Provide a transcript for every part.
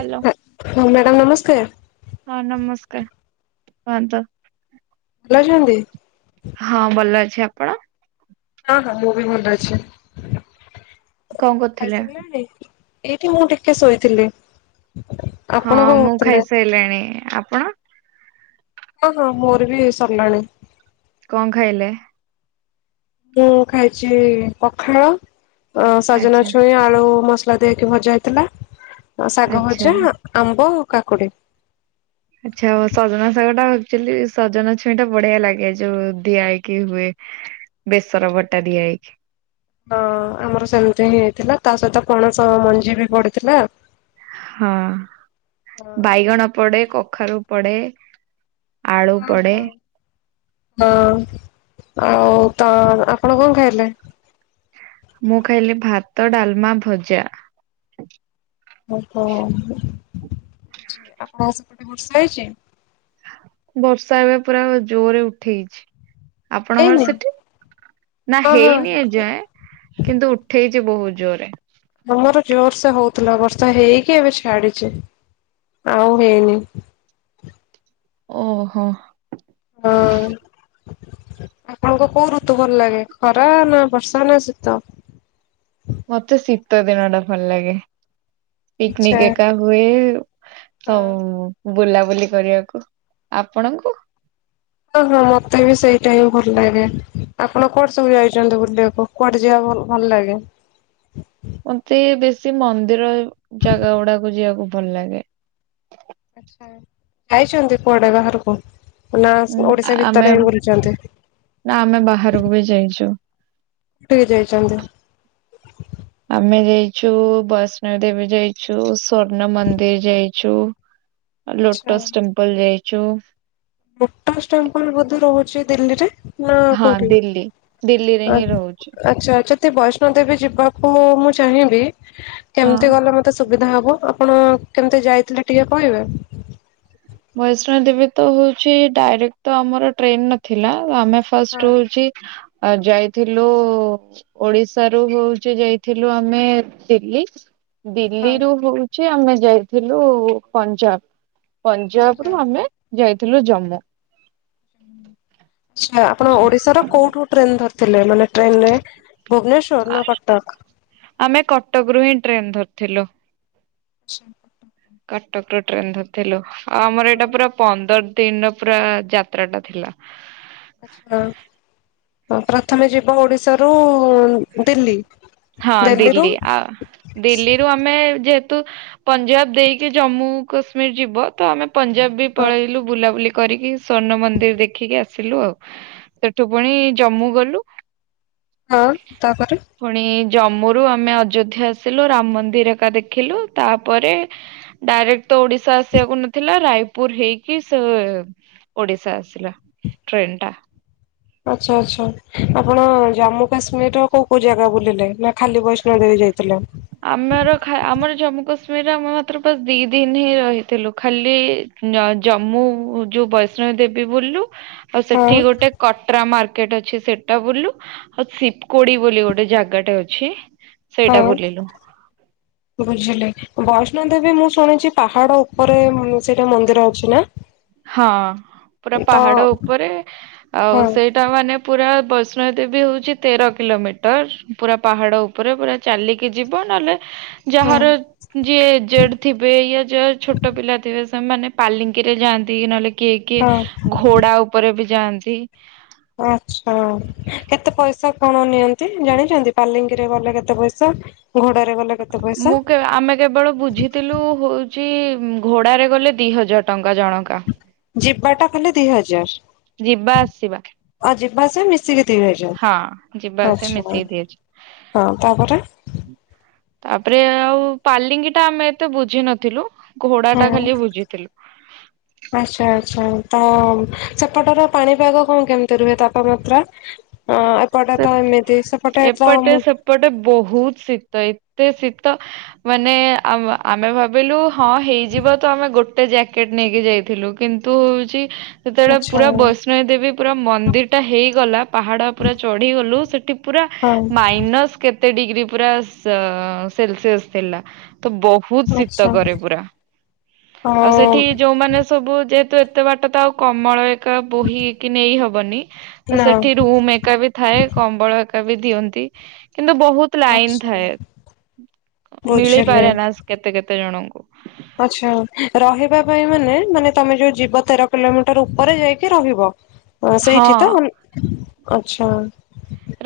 Hello. ହଁ madam ନମସ୍କାର। ହଁ ନମସ୍କାର କୁହନ୍ତୁ? ଭଲ ଅଛନ୍ତି। ହଁ ଭଲ ଅଛି ଆପଣ? ହଁ ହଁ ମୁଁ ବି ଭଲ ଅଛି କଣ କରୁଥିଲେ? ଖାଇସାରିଲେଣି? ଏଇଠି ମୁଁ ଟିକେ ଶୋଇଥିଲି। ହଁ ଆପଣ କଣ ମୁଁ କରୁଥିଲେ? ଖାଇସାଇଲିଣି ଆପଣ? ହଁ ହଁ ମୋର ବି ସରିଲାଣି। କଣ ଖାଇଲେ? ମୁଁ ଖାଇଛି ପଖାଳ ସଜନା ଆଚ୍ଛା ଛୁଇଁ ଆଳୁ ମସ ଲା ଦେଇକି ଭଜା ହେଇଥିଲା ଶାଗ ଆଚ୍ଛା ଭଜା ଆମ୍ବ କାକୁଡି। ଆଚ୍ଛା ଅ ସଜନା ଶାଗଟା ଆକଚୁଲି ସଜନା ଛୁଇଁ ଟା ବଢିଆ ଲାଗେ ଯୋଉ ଦିଆହେଇକି ହୁଏ। ବେସର ବଟା ଦିଆ ହେଇକି। ହଁ ଆମର ସେମିତି ହିଁ ହେଇଥିଲା ତା ସହିତ ପଣସ ମଞ୍ଜି ବି ପଡିଥିଲା। ହଁ ହଁ ବାଇଗଣ ପଡେ କଖାରୁ ପଡେ। ଆଳୁ ହଁ ପଡେ ହ ହଁ ଆଉ ତ ଆପଣ କଣ ଖାଇଲେ? ମୁଁ ଖାଇଲି ଭାତ ଡାଲମା ଭଜା। ଓହୋ ଆପଣଙ୍କ ସେପଟେ ବର୍ଷା ହେଇଛି? ବର୍ଷା ଏବେ ପୁରା ଜୋରରେ ଉଠେଇଚି। ଆପଣଙ୍କର ହେଇନି ସେଠି ନା ହଁ ହଁ ହେଇନି ଏଯାଏଁ। କିନ୍ତୁ ଉଠେଇଚି ବହୁତ୍ ଜୋରରେ। ଆମର ଜୋରସେ ହଉଥିଲା ବର୍ଷା ହେଇକି ଏବେ ଛାଡିଚି ଆଉ ହେଇନି। ଓହୋ। ହଁ। ଆପଣଙ୍କୁ କୋଉ ଋତୁ ଭଲ ଲାଗେ ଖରା ନା ବର୍ଷା ନା ଶୀତ? ମତେ ଶୀତ ଦିନଟା ଭଲ ଲାଗେ ଆଚ୍ଛା ପିକନିକ୍ ଏକା ହୁଏ ହଁ ବୁଲାବୁଲି କରିବାକୁ, ଆପଣଙ୍କୁ? ହଁ-ହଁ ମତେ ବି ସେଇ ଟାଇମ୍ ଭଲ ଲାଗେ, ଆପଣ କୁଆଡେ ସବୁ ଯାଇଚନ୍ତି ବୁଲିବାକୁ? କୁଆଡେ ଯିବା ଭଲ୍-ଭଲ୍ ଲାଗେ? ମତେ ବେଶି ମନ୍ଦିର ଜାଗା ଗୁଡାକୁ ଯିବାକୁ ଭଲ ଲାଗେ। ଆଛା ଯାଇଛନ୍ତି କୁଆଡେ ବାହାରକୁ ନା ଉଁ ଓଡିଶା ଆମେ ଭିତରେ ହିଁ ବୁଲିଚନ୍ତି? ନା ଆମେ ବାହାରକୁ ବି ଯାଇଚୁ। କୋଉଠିକି ଯାଇଚନ୍ତି? ଆମେ ଯାଇଛୁ ବୈଷ୍ଣଦେବୀ ଯାଇଛୁ, ସ୍ଵର୍ଣ୍ଣ ମନ୍ଦିର୍ ଯାଇଛୁ ଆଉ ଆଚ୍ଛା। ଲୋଟସ୍ ଟେମ୍ପଲ୍ ଯାଇଛୁ। ଲୋଟସ୍ ଟେମ୍ପଲ୍ ବୋଧେ ରହୁଚି ଦିଲ୍ଲୀରେ? ନା ଆଉ ହଁ କୋଉଠି ଦିଲ୍ଲୀ ଦିଲ୍ଲୀରେ ହିଁ ରହୁଛୁ ଆଚ୍ଛା ଆଛା। ଯଦି ବୈଷ୍ଣୋଦେବୀ ଯିବାକୁ ମୁଁ ଚାହିଁବି ହଁ କେମତି ଗଲେ ମ ତେ ସୁବିଧା ହବ, ଆପଣ କେମିତି ଯାଇଥିଲେ ଟିକେ କହିବେ? ବୈଷ୍ଣଦେବୀ ତ ହଉଛି ଡାଇରେକ୍ଟ ତ ଆମର ଟ୍ରେନ୍ ନ ଥିଲା ଆମେ ହଁ ଫାଷ୍ଟ ହଉଛି ଆ ଯାଇଥିଲୁ ଓଡିଶାରୁ ହଉଛି ଯାଇଥିଲୁ ଆମେ ଦିଲ୍ଲୀ। ହଁ ଦିଲ୍ଲୀରୁୁ ହଉଛି ଆମେ ଯାଇଥିଲୁ ପଞ୍ଜାବ। ପଞ୍ଜାବରୁ ପଞ୍ଜାବ। ଆମେ ଯାଇଥିଲୁ ଜାମ୍ମୁ। ଆଚ୍ଛା ଆପଣ ଓଡିଶାର କୋଉଠୁ ଟ୍ରେନ ଧରିଥିଲେ, ମାନେ ଟ୍ରେନରେ ଭୁବନେଶ୍ଵର ନା କଟକ୍? ଆମେ କଟକରୁୁ ହିଁ ଟ୍ରେନ ଧରିଥିଲୁ। ଆଚ୍ଛା। କଟକରୁ ଟ୍ରେନ ଧରିଥିଲୁ ଆଉ ଆମର ହଁ। ଏଇଟା ପୁରା ପନ୍ଦର ଦିନ ପୁରା ଯାତ୍ରା ଟା ଥିଲା। ଆଚ୍ଛା ପ୍ରଥମେ ଯିବ ଓଡିଶାରୁ ଦିଲ୍ଲୀ। ହଁ ଦିଲ୍ଲୀରୁ ଦିଲ୍ଲୀ ଆ ଦିଲ୍ଲୀରୁ ଆମ ଆମେ ଯେହେତୁ ପଞ୍ଜାବ ଦେଇକି ଜାମ୍ମୁ କାଶ୍ମୀର ଯିବ ତ ଆମେ ପଞ୍ଜାବ ବି ହଁ ପଳେଇଲୁ ବୁଲାବୁଲି କରିକି ସ୍ଵର୍ଣ୍ଣ ମନ୍ଦିର୍ ଦେଖିକି ଆସିଲୁ ଆଉ। ସେଠୁ ପୁଣି ଜମ୍ମୁ ଗଲୁ। ହଁ ତାପରେ ପୁଣି ଜମ୍ମୁରୁୁ ଆମେ ଅଯୋଧ୍ୟା ଆସିଲୁ ରାମ ମନ୍ଦିର ଏକା ଦେଖିଲୁ ତାପରେ ଡାଇରେକ୍ଟ ତ ଓଡିଶା ଆସିବାକୁ ନଥିଲା ରାୟପୁର ହେଇକି ସେ ଓଡିଶା ଆସିଲା ଟ୍ରେନଟା। ଆଚ୍ଛା ଆଚ୍ଛା। ଆପଣ ଜମ୍ମୁ କାଶ୍ମୀରର କୋଉ-କୋଉ ଜାଗା ବୁଲିଲେ ନା ଖାଲି ବୈଷ୍ଣୋଦେବୀ ଯାଇଥିଲେ? ଆମେର ଆମର ଜାମ୍ମୁ କାଶ୍ମୀରରେ ଆମେ ମାତ୍ର ଦି ଦିନ ହିଁ ରହିଥିଲୁ ଖାଲି ଜମ୍ମୁ ଯୋଉ ବୈଷ୍ଣଵୀଦେବୀ ବୁଲିଲୁ, ଆଉ ହଁ ସେଠି ଗୋଟେ କଟ୍ରା ମାର୍କେଟ୍ ଅଛି ସେଟା ବୁଲିଲୁ। ଆଉ ଶିବକୋଡି ବୋଲି ଗୋଟେ ଜାଗାଟେ ଅଛି ହଁ। ସେଇଟା ବୁଲିଲୁ। ବୁଝିଲେ ବୈଷ୍ଣୋଦେବୀ ମୁଁ ଶୁଣିଛି ପାହାଡ ଉପରେ ସେଇଟା ମନ୍ଦିର ଅଛି ନା? ହଁ ପୁରା ତ ପାହାଡ ଉପରେ ଆଉ ହଁ ସେଇ ଟା ମାନେ ପୁରା ବୈଷ୍ଣୋଦେବୀ ହଉଚି ତେର କିଲୋମିଟର ପୁରା ପାହାଡ ଉ ପୁରା ପୁରା ଚାଲିକି ଯିବ ନହେଲେ ହଁ ଯାହାର ଯିଏ ଏଜେଡ ଥିବେ ୟ ଯ ଛୋଟ ପିଲା ଥିବେ ସେମାନେ ପାଲିଙ୍କିରେ ଯାଆନ୍ତି। ନହେଲେ କିଏ ହଁ କିଏ ଘୋଡା ଉପରେ ବି ଯାଆନ୍ତି। ଆଚ୍ଛା କେତେ ପଇସା କଣ ନିଅନ୍ତି ଜାଣିଚନ୍ତି, ପାଲିଙ୍ଗିରେ ଗଲେ କେତେ ପଇସା ଘୋଡ଼ାରେ ମୁଁ କେ ଆମେ କେବଳ ବୁଝିଥିଲୁ ହଉଚି ଘୋଡ଼ାରେ ଗଲେ ଦି ହଜାର ଟଙ୍କା ଜଣକା। ଯିବାଟା ଖାଲି ଦି ହଜାର। ଯିବା ଆସିବା। ଆଉ ଯିବା ଆସିବା ମିଶିକି ଦି ହଜାର ହଁ ଯିବା ଆସିବ ଆଚ୍ଛା ମିଶେଇକି ହଁ ଦି ହଜାର। ତାପରେ ତାପରେ ଆଉ ପାଲିଙ୍ଗି ଟା ଆମେ ଏତେ ବୁଝି ନଥିଲୁ। ଘୋଡା ଟା ହଁ। ଖାଲି ବୁଝିଥିଲୁ। ଆଚ୍ଛା ଆଚ୍ଛା ତ ସେପଟର ପାଣିପାଗ କଣ କେମିତି ରୁହେ ତାପମାତ୍ରା? ହଁ ଏପଟେ ତ ଏମିତି ସେପଟେ ତ ମୁଁ ଏ ପଟେ ବହୁତ ଶୀତ ଏତେ ଶୀତ ମାନେ ଆ ଆମେ ଭାବିଲୁ ହଁ ହେଇଯିବ ତ ଆମେ ଗୋଟେ ଜ୍ୟାକେଟ ନେଇକି ଯାଇଥିଲୁ। କିନ୍ତୁ ତୁ ହଉଛି ସେତେବେଳେ ଆଚ୍ଛା ପୁରା ବୈଷ୍ଣବ ଦେବୀ ପୁରା ମନ୍ଦିର ଟା ହେଇଗଲା। ପାହାଡ ପୁରା ଚଢିଗଲୁ ସେଠି ପୁରା ହଁ ମାଇନସ୍ କେ ଏତେ ଡିଗ୍ରୀ ପୁରା ସେଲସିସ ଥିଲା ତ ବହୁ ଵହୁତ ଶୀତ ଆଚ୍ଛା। କରେ ପୁରା ଆଉ ହଁ ସେଠି ଯୋଉମାନେ ତ ବହୁତ ଯେହେତୁ ଏତେ ବାଟ ତ ଆଉ କମଳ କା ବୋହି କି ନେଇ ହବନି, ତ ନା ସେଠି ରୁମ୍ ଏକା ବି ଥାଏ କମ୍ବଳ ଏକା ବି ଦିଅନ୍ତି, କିନ୍ତୁ ବହୁତ ଆଚ୍ଛା ପ୍ଲାଇନିଥାଏ ବୁଝିଲି। ମିଳିପାରେନା କେତେ କେତେ ଜଣଙ୍କୁ। ଆଛା ରହିବା ପାଇଁ ମାନେ, ମାନେ ତମେ ଯୋଉ ଯିବ ତେର କିଲୋମିଟର ଉପରେ ଯାଇକି ରହିବ। ହଁ ସେଇଠି ତ ଆଛା।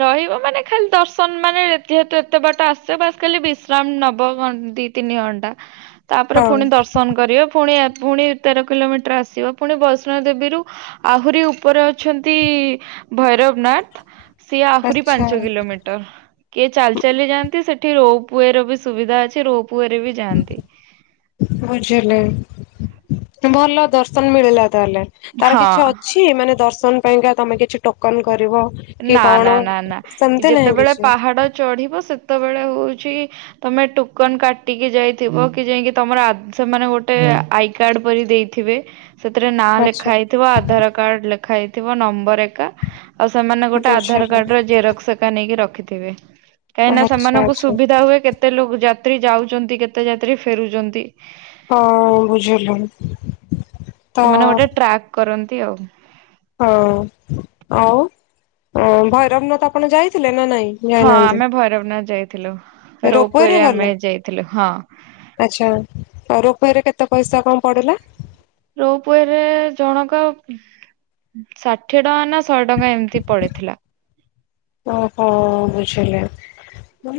ରହିବ ମାନେ, ଖାଲି ଦର୍ଶନ ମାନେ ଯେହେତୁ ଏତେ ବାଟ ଆସିବ ଖାଲି ବିଶ୍ରାମ ନବ ଘନ୍ ଦି ତିନି ଘଣ୍ଟା ତାପରେ ହଁ ପୁଣି ଦର୍ଶ ନ କରିବ ପୁଣି ପୁଣି ତେର କିଲୋମିଟର ଆସିବ ପୁଣି ବୈଷ୍ଣ ଦେବୀରୁ। ଆହୁରି ଉପରେ ଅଛନ୍ତି ଭୈରବ ନାଥ। ସିଏ ଆହୁରି ଆଚ୍ଛା ପାଞ୍ଚ କିଲୋମି ଟ କିଏ ଚାଲି ଚାଲି ଯାଆନ୍ତି, ସେଠି ରୋପ୍ ୱେ ର ବି ସୁବିଧା ଅଛି ରୋପ୍ ୱେ ରେ ବି ଯାଆନ୍ତି। ବୁଝିଲି ଭଲ ଦର୍ଶନ ମିଳିଲା ତାହେଲେ। ତାର କିଛି ହଁ ଅଛି ମାନେ ଦର୍ଶନ ପାଇଁକା ତମେ କିଛି ଟୋକନ କରିବ? କି ନା କଣ? ନା ନା ନା ସେମିତି ନାହିଁ ଯେତେବେଳେ କିଛି ପାହାଡ ଚଢିବ ସେତେବେଳେ ହଉଚି ତମେ ଟୋକନ କାଟିକି ଯାଇଥିବ, କି ଯାଇକି ତମର ସେମାନେ ଗୋଟେ ଆଇ କାର୍ଡ ପରି ଦେଇ ଥିବେ ସେଥିରେ ନାଁ ଲେଖା ଆଚ୍ଛା ହେଇଥିବ, ଆଧାର କାର୍ଡ ଲେଖା ହେଇଥିବ ନମ୍ବର ଏକା ଆଉ ସେମାନେ ଗୋଟେ ଆଧାର ବୁଝିଲି କାର୍ଡ ର ଜେରକ୍ସ ହେକା ନେଇକି ରଖିଥିବେ। କାହିଁନା ଆଚ୍ଛା ସେମାନଙ୍କୁ ଆଚ୍ଛା। ସୁବିଧା ହୁଏ। କେତେ ଲୋକ ଯାତ୍ରୀ ଯାଉଛନ୍ତି କେତେ ଯାତ୍ରୀ ଫେରୁଛନ୍ତି। ହଁ ବୁଝିଲି। ତ ସେମାନେ ଗୋଟେ ଟ୍ରାକ୍ କରନ୍ତି ଆଉ। ହଁ ଆଉ ଭୈରବନାଥ ଆପଣ ଯାଇଥିଲେ ନା ନାଇଁ? ହଁ ଯାଇନାହାନ୍ତି ଆମେ ଭୈରବ ନ ଯାଇଥିଲୁ ରୋପୱେରେ ରୋପୱରେ ଗଲେ? ଆମେ ଯାଇଥିଲୁ ହଁ। ଆଚ୍ଛା ଆଉ ରୋପେଇରେ କେତେ ପଇସା କଣ ପଡିଲା? ରୋପୱେ ରେ ଜଣକା ଷାଠିଏ ଟଙ୍କା ନା ଶହେ ଟଙ୍କା ଏମିତି ପଡିଥିଲା। ଓହଁ ବୁଝିଲେ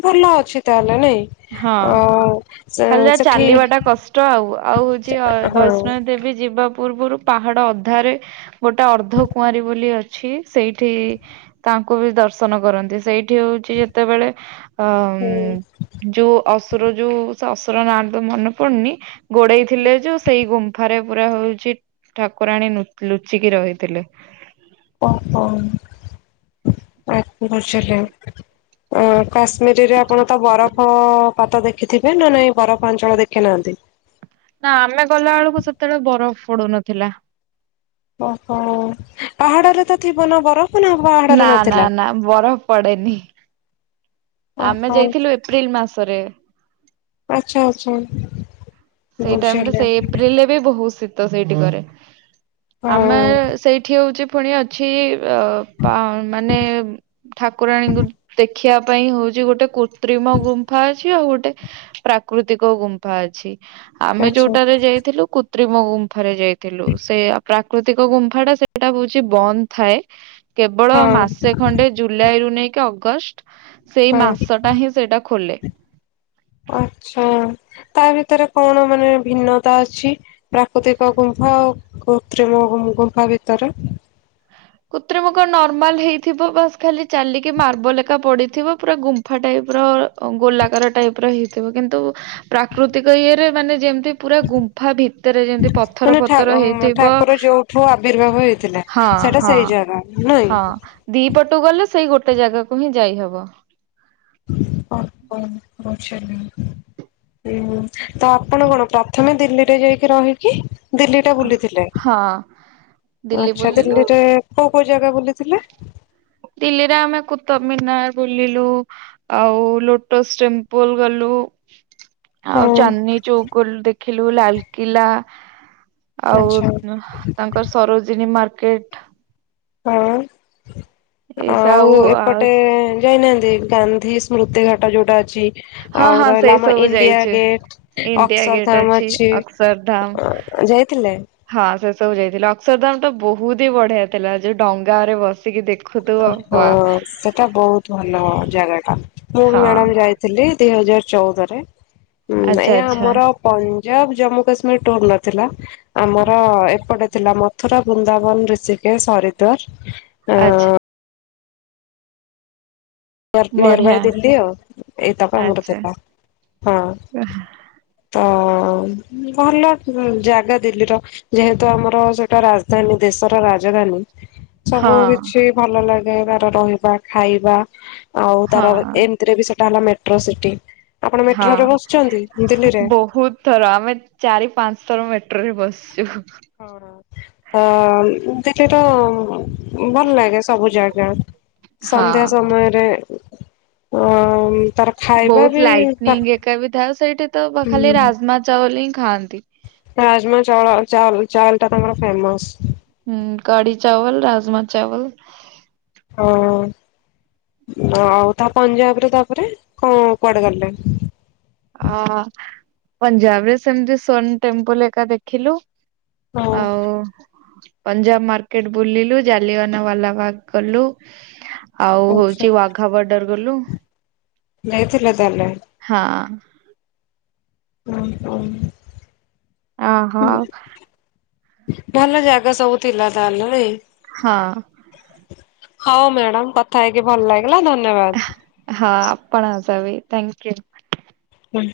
ଭଲ ଅଛି ତାହେଲେ ନାଇଁ। ହଁ। ଆଉ ସେ ଖାଲି ଯା ସେଠି ଚାଲିବାଟା କଷ୍ଟ, ଆଉ ଆଉ ହେଉଛି ହଁ ବୈଷ୍ଣବ ଦେବୀ ଯିବା ପୂର୍ବରୁ ପାହାଡ ଅଧାରେ ଗୋଟେ ଅର୍ଦ୍ଧ କୁଆଁରୀ ବୋଲି ଅଛି ସେଇଠି ତାଙ୍କୁ ବି ଦର୍ଶନ କରନ୍ତି ସେଇଠି ହଉଛି ଯେତେବେଳେ ଅ ହୁଁ। ଯୋଉ ଅସୁର ଯୋଉ ସେ ଅସୁର ନାଁ ତ ମନେ ପଡୁନି ଗୋଡେଇ ଥିଲେ ଯୋଉ ସେଇ ଗୁମ୍ଫାରେ ପୁରା ହଉଛି ଠାକୁରାଣୀ ନୁ ଲୁଚିକି ରହିଥିଲେ ଓହ [inaudible] ଅ କାଶ୍ମୀରରେ ଆପଣ ତ ବରଫପାତ ଦେଖିଥିବେ ନା ନାହିଁ ବରଫା ଅଞ୍ଚଳ ଦେଖି ନାହାନ୍ତି ନା ଆମେ ଗଲାବେେଳକୁ ସେତେବେଳେ ବରଫ ପଡୁନଥିଲା ଓହୋ ପାହାଡରେ ତ ଥିବ ନା ବରଫ୍ ନା ନା ନା ବରଫ ପଡ଼େନି ଆମେ ଓହୋ ଯାଇଥିଲୁ ଏପ୍ରିଲ୍ ମାସରେ ଆଚ୍ଛା ଆଚ୍ଛା ସେଇ ଟାଇମ ରେ ବୁଝିଲି। ସେଇ ଏପ୍ରିଲରେ ବି ବହୁତ ଶୀତ ସେଇଠ କରେ ଆମେ ହଁ ସେଇଠି ହଉଛି ପୁଣି ଅଛି ଅ ମାନେ ଠାକୁରାଣୀଙ୍କୁ ଦେ ଦେଖିବା ପାଇଁ ହଉଛି ଗୋଟେ କୁତ୍ରିମ ଗୁମ୍ଫା ଅଛି ଆଉ ଗୋଟେ ପ୍ରାକୃତିକ ଗୁମ୍ଫା ଅଛି ଆମେ ଆଚ୍ଛା ଯୋଉଟାରେ ଯାଇଥିଲୁ କୃତ୍ରିମ ଗୁମ୍ଫାରେ ଯାଇଥିଲୁ ସେ ପ୍ରାକୃତିକ ଗୁମ୍ଫାଟା ସେଇଟା ହୋଉଚି ବନ୍ଦ ଥାଏ। କେବଳ ହଁ ମାସେ ଖଣ୍ଡେ ଜୁଲାଇରୁୁ ନେଇକି ଅଗଷ୍ଟ ସେଇ ହଁ ମାସଟା ହିଁ ସେଇଟା ଖୋଲେ। ଆଛା ତା ଭିତରେ କଣ ମାନେ ଭିନ୍ନତା ଅଛି? ପ୍ରାକୃତିକ ଗୁମ୍ଫା ଆଉ କୃତ୍ରିମ ଗୁ ଗୁମ୍ଫା ଭିତରେ? କୁତ୍ରିମ କଣ ନର୍ମାଲ ହେଇଥିବ ବାସ ଖାଲି ଚାଲିକି ମାର୍ବଲ ଏକା ପଡିଥିବ ପୁରା ଗୁମ୍ ସଫା ଟାଇପର ଗୋଲାକାର ଟାଇପର ହେଇଥିବ କିନ୍ତୁ ପ୍ରାକୃତିକ ଇଏରେ ମାନେ ଯେମତି ପୁରା ଗୁମ୍ଫା ଭିତରେ ଯେମତି ପଥର ମାନେ ଠା ପଥର ହେଇଥିବ ଠାକୁର ଯୋଉଠୁ ଆବିର୍ଭାବ ହେଇଥିଲେ ହଁ। ସେଟା ହଁ ସେଇ ଜାଗା ନାଇଁ? ହଁ ଦି ପଟୁ ଗଲେ ସେଇ ଗୋଟେ ଜାଗାକୁ ହିଁ ଯାଇହବ। ଓହୋ [unintelligible] ତ ଆପଣ କଣ ପ୍ରଥମେ ଦିଲ୍ଲୀରେ ଯାଇକି ରହିକି ଦିଲ୍ଲୀଟା ହୁଁ। ବୁଲିଥିଲେ ହଁ ଓ ଦିଲ୍ଲୀ ଆଛା ବୁଲିଲୁ ଦିଲ୍ଲୀରେ କୋଉ କୋଉ ଜାଗା ବୁଲିଥିଲେ? ଦିଲ୍ଲୀରେ ଆମେ କୁତବ ମିନାର ବୁଲିଲୁ ଆଉ ଲୋଟସ୍ ଟେମ୍ପୁଲୁ ଗଲୁ ଆଉ ହଁ ଚାନ୍ଦିନି ଚୌକ ଗଲୁ ଦେଖିଲୁ ଲାଲକିଲା ଆଉ ଆଚ୍ଛା ଅ ତାଙ୍କ ସରୋଜିନୀ ମାର୍କେଟ ହଁ ଆଉ ଏପଟେ ଯାଇନାହାନ୍ତି ଗାନ୍ଧୀ ସ୍ମ୍ରୁତି ଘାଟ ଯୋଉଟା ଅଛି। ହଁ ଆଉ ହଁ ସେଇ ରହିଲା ଆମ ସବୁ ଇଣ୍ଡିଆ ଯାଇଛୁ ଗେଟ ଇଣ୍ଡିଆ ଗେଟ୍ ଅକ୍ସରଧାମ ଅଛି। ଅକ୍ଷରଧାମ ଅ ଯାଇଥିଲେ ହଁ ସେ ସବୁ ଯାଇଥିଲୁ ଅକ୍ଷରଧାମ ତ ବୋହୁତ ହି ବଢିଆ ଥିଲା ଯୋଉ ଡଙ୍ଗା ରେ ବସିକି ଦେଖ ଓହୋ ସେଟା ବୋହୁତ ଭଲ ଜାଗାଟା ମୁଁ ବି ହଁ ମ୍ୟାଡାମ ଯାଇଥିଲି ଦିଇ ହଜାର ଚୋଉଦରେ ହୁଁ ଆଚ୍ଛା ଏଇଆ ଆଚ୍ଛା ଆମର ପଞ୍ଜାବ ଜାମ୍ମୁ କାଶ୍ମୀର ଟୁର ନଥିଲା ଆମର ଏପଟେ ଥିଲା ମଥୁରା, ବୃନ୍ଦାବନ, ରିଷିକେସ, ହରିଦ୍ୱାର। ଆଚ୍ଛା। ନିଅର ନିୟର ବାଇ ବଢିଆ ଦିଲ୍ଲୀ ଆଉ ଏଇତକ ଆମର ଆଚ୍ଛା ଥିଲା ହଁ। ତ ଭଲ ଜାଗା ଦିଲ୍ଲୀର ଯେହେତୁ ଆମର ସେଟା ରାଜଧାନୀ ଦେଶର ରାଜଧାନୀ ସବୁ ହଁ କିଛି ଭଲ ଲାଗେ ତାର ରହିବା ଖାଇବା ଆଉ ତାର ହଁ ଏମ ରେ ବି ସେଟା ହେଲା ମେଟ୍ରୋ ସିଟି ଆପଣ ମେଟ୍ରୋରେ ହଁ ବସଚନ୍ତି ଦିଲ୍ଲୀରେ? ବହୁତ ଥର ଆମେ ଚାରି ପାଞ୍ଚ ଥର ମେଟ୍ରୋ ରେ ବସଚୁ। ହଁ ଦେଖ ଏତ ଭଲ ଲାଗେ ସବୁ ଜାଗା ହଁ ସନ୍ଧ୍ୟା ସମୟ ଆରେ ଅମ୍ ବୋହୁତ ଲାଇଟନିଂ ଏକା ବି ଥାଉ ସେଇଠି ତ ଖାଲି ହୁଁ ରାଜମା ଚାୱଲ ହିଁ ଖାଆନ୍ତି। ରାଜମା ଚାଉଳ ଚାଉଲ ଚାୱଲଟା ତାଙ୍କର ଫେମସ। ହୁଁ କଡି ଚାୱଲ ରାଜମା ଚାୱଲ। ହଁ ଆଉ ତା ପଞ୍ଜାବର ତାପରେ କଣ କୁଆଡେ ଗଲେ। ଅ ପଞ୍ଜାବରେ ସେମତି ସୋନ ଟେମ୍ପଲ ହେକା ଦେଖିଲୁ। ହଁ ଆଉ ପଞ୍ଜାବ ମାର୍କେଟ ବୁଲିଲୁ ଜାଲିଆନା ୱାଲା ବାଗ ଗଲୁ। ଆଉ ଆଚ୍ଛା। ହୋଉଚି ୱାଘା ବଡର ଗଲୁ। ନେଇଥିଲେ ତାହେଲେ? ହଁ। ହଁ। ଓହୋ। ଭଲ ଜାଗା ସବୁ ଥିଲା ତାହେଲେ ନାଇ। ହଁ। ହଉ ମ୍ୟାଡାମ କଥା ହେଇକି ଭଲ ଲାଗିଲା ଧନ୍ୟବାଦ। ହଁ ଆପଣଂକ ସହ ବି ଥ୍ୟାଙ୍କୟୁ। ହୁଁ।